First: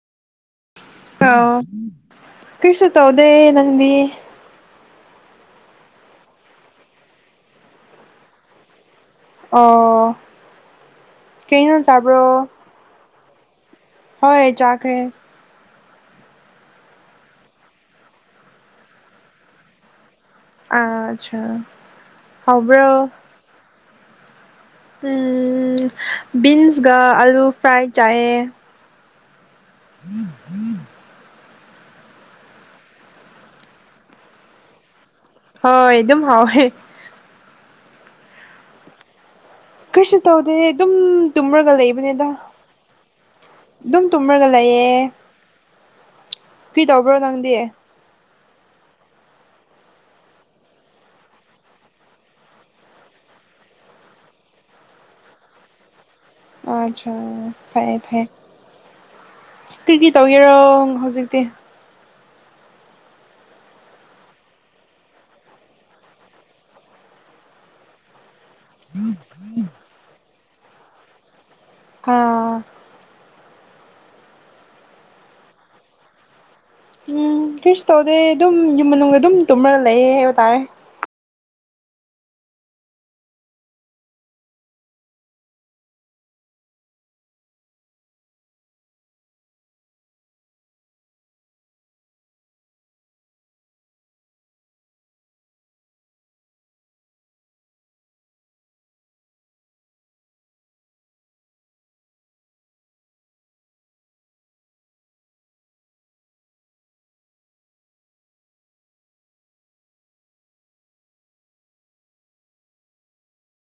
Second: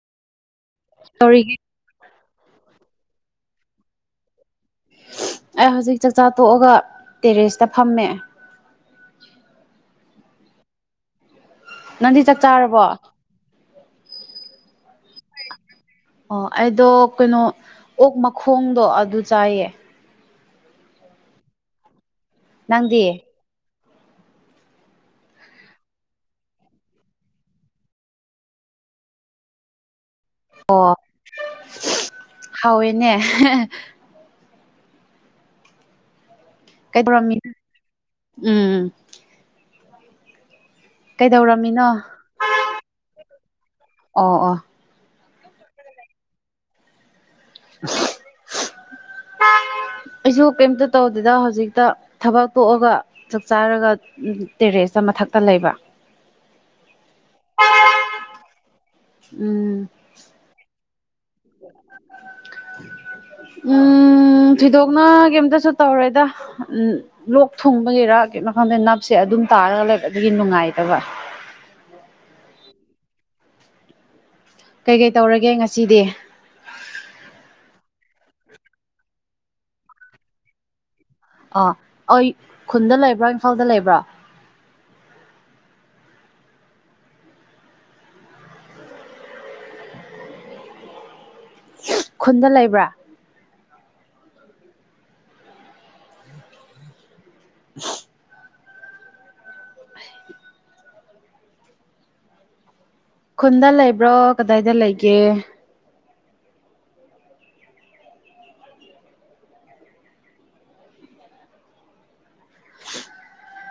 ꯇꯧꯔꯤꯒꯦ ꯑꯧ ꯀꯩꯁꯨ ꯇꯧꯗꯦ ꯅꯪꯗꯤ ꯑꯩ ꯍꯧꯖꯤꯛ ꯆꯥꯛꯆꯥ ꯇꯣꯛꯑꯒ ꯇꯦꯔꯦꯁꯇ ꯐꯝꯃꯦ ꯑꯣ ꯀꯩ ꯏꯁꯥꯡ ꯆꯕ꯭ꯔꯣ ꯅꯪꯗꯤ ꯆꯥꯛ ꯆꯥꯔꯕꯣ ꯑꯣ ꯍꯣꯏ ꯆꯥꯈ꯭ꯔꯦ ꯑꯣ ꯑꯩꯗꯣ ꯀꯩꯅꯣ ꯑꯣꯛ ꯃꯈꯣꯡꯗꯣ ꯑꯗꯨ ꯆꯥꯏꯌꯦ ꯑ ꯑꯆꯥ ꯅꯪꯗꯤ ꯍꯥꯎꯕ꯭ꯔꯣ ꯎꯝ ꯕꯤꯟꯁꯒ ꯑꯂꯨ ꯐ꯭ꯔꯥꯏ ꯆꯥꯏꯑꯦ [unintelligible] ꯑꯣ ꯍꯥꯎꯋꯦꯅꯦ ꯍ ꯍꯣꯏ ꯑꯗꯨꯝ ꯍꯥꯎꯋꯦ ꯀꯩ ꯄꯧꯔꯝꯃꯤ ꯎꯝ ꯀ꯭ꯔꯤꯁꯨ ꯇꯧꯗꯦ ꯑꯗꯨꯝ ꯇꯨꯝꯔꯒ ꯀꯩꯗꯧꯔꯝꯃꯤꯅꯣ ꯂꯩꯕꯅꯦꯗ ꯑꯗꯨꯝ ꯑꯣ ꯇꯨꯝꯔꯒ ꯑꯣ ꯂꯩꯌꯦ ꯀ꯭ꯔꯤ ꯇꯧꯕ꯭ꯔꯣ ꯅꯪꯗꯤ [unintelligible] ꯑꯩꯖꯨ ꯀꯔꯤꯝꯇ ꯇꯧꯗꯦꯗ ꯍꯧꯖꯤꯛꯇ ꯊꯕꯛ ꯇꯣꯛꯑꯒ ꯆꯥꯛ ꯆꯥꯔꯒ ꯇꯦꯔꯦꯁꯇ ꯃꯊꯛꯇ ꯂꯩꯕ ꯑꯆꯥ ꯐꯌꯦ ꯐꯌꯦ ꯎꯝ ꯀ꯭ꯔꯤ ꯀ꯭ꯔꯤ ꯇꯧꯔꯤꯔꯣ ꯍꯧꯖꯤꯛꯇꯤ ꯎꯝ ꯎꯝ ꯊꯣꯏꯗꯣꯛꯅ ꯀꯩꯝꯇꯁꯨ ꯇꯧꯔꯣꯏꯗ ꯎꯝ ꯂꯣꯛ ꯊꯨꯡꯕꯒꯤꯔꯥ ꯀꯩꯅꯣ ꯈꯪꯗꯦ ꯅꯞꯁꯦ ꯑꯗꯨꯝ ꯇꯥꯔꯒ ꯂꯩ ꯑꯗꯨꯒꯤ ꯅꯨꯡꯉꯥꯏꯇꯕ ꯍ ꯀꯩ ꯀꯩ ꯇꯧꯔꯒꯦ ꯉꯁꯤꯗꯤ ꯎꯝ ꯀꯔꯤꯁꯨ ꯇꯧꯗꯦ ꯑꯗꯨꯝ ꯌꯨꯝ ꯃꯅꯨꯡꯗ ꯑꯗꯨꯝ ꯇꯨꯝꯃꯒ ꯂꯩꯌꯦ ꯍꯥꯏꯕ ꯇꯥꯔꯦ ꯑꯥ ꯑꯩ ꯈꯨꯟꯗ ꯂꯩꯕ꯭ꯔꯥ ꯏꯝꯐꯥꯜꯗ ꯂꯩꯕ꯭ꯔꯥ ꯈꯨꯟꯗ ꯂꯩꯕ꯭ꯔꯥ [unintelligible] ꯈꯨꯟꯗ ꯂꯩꯕ꯭ꯔꯣ ꯀꯗꯥꯏꯗ ꯂꯩꯒꯦ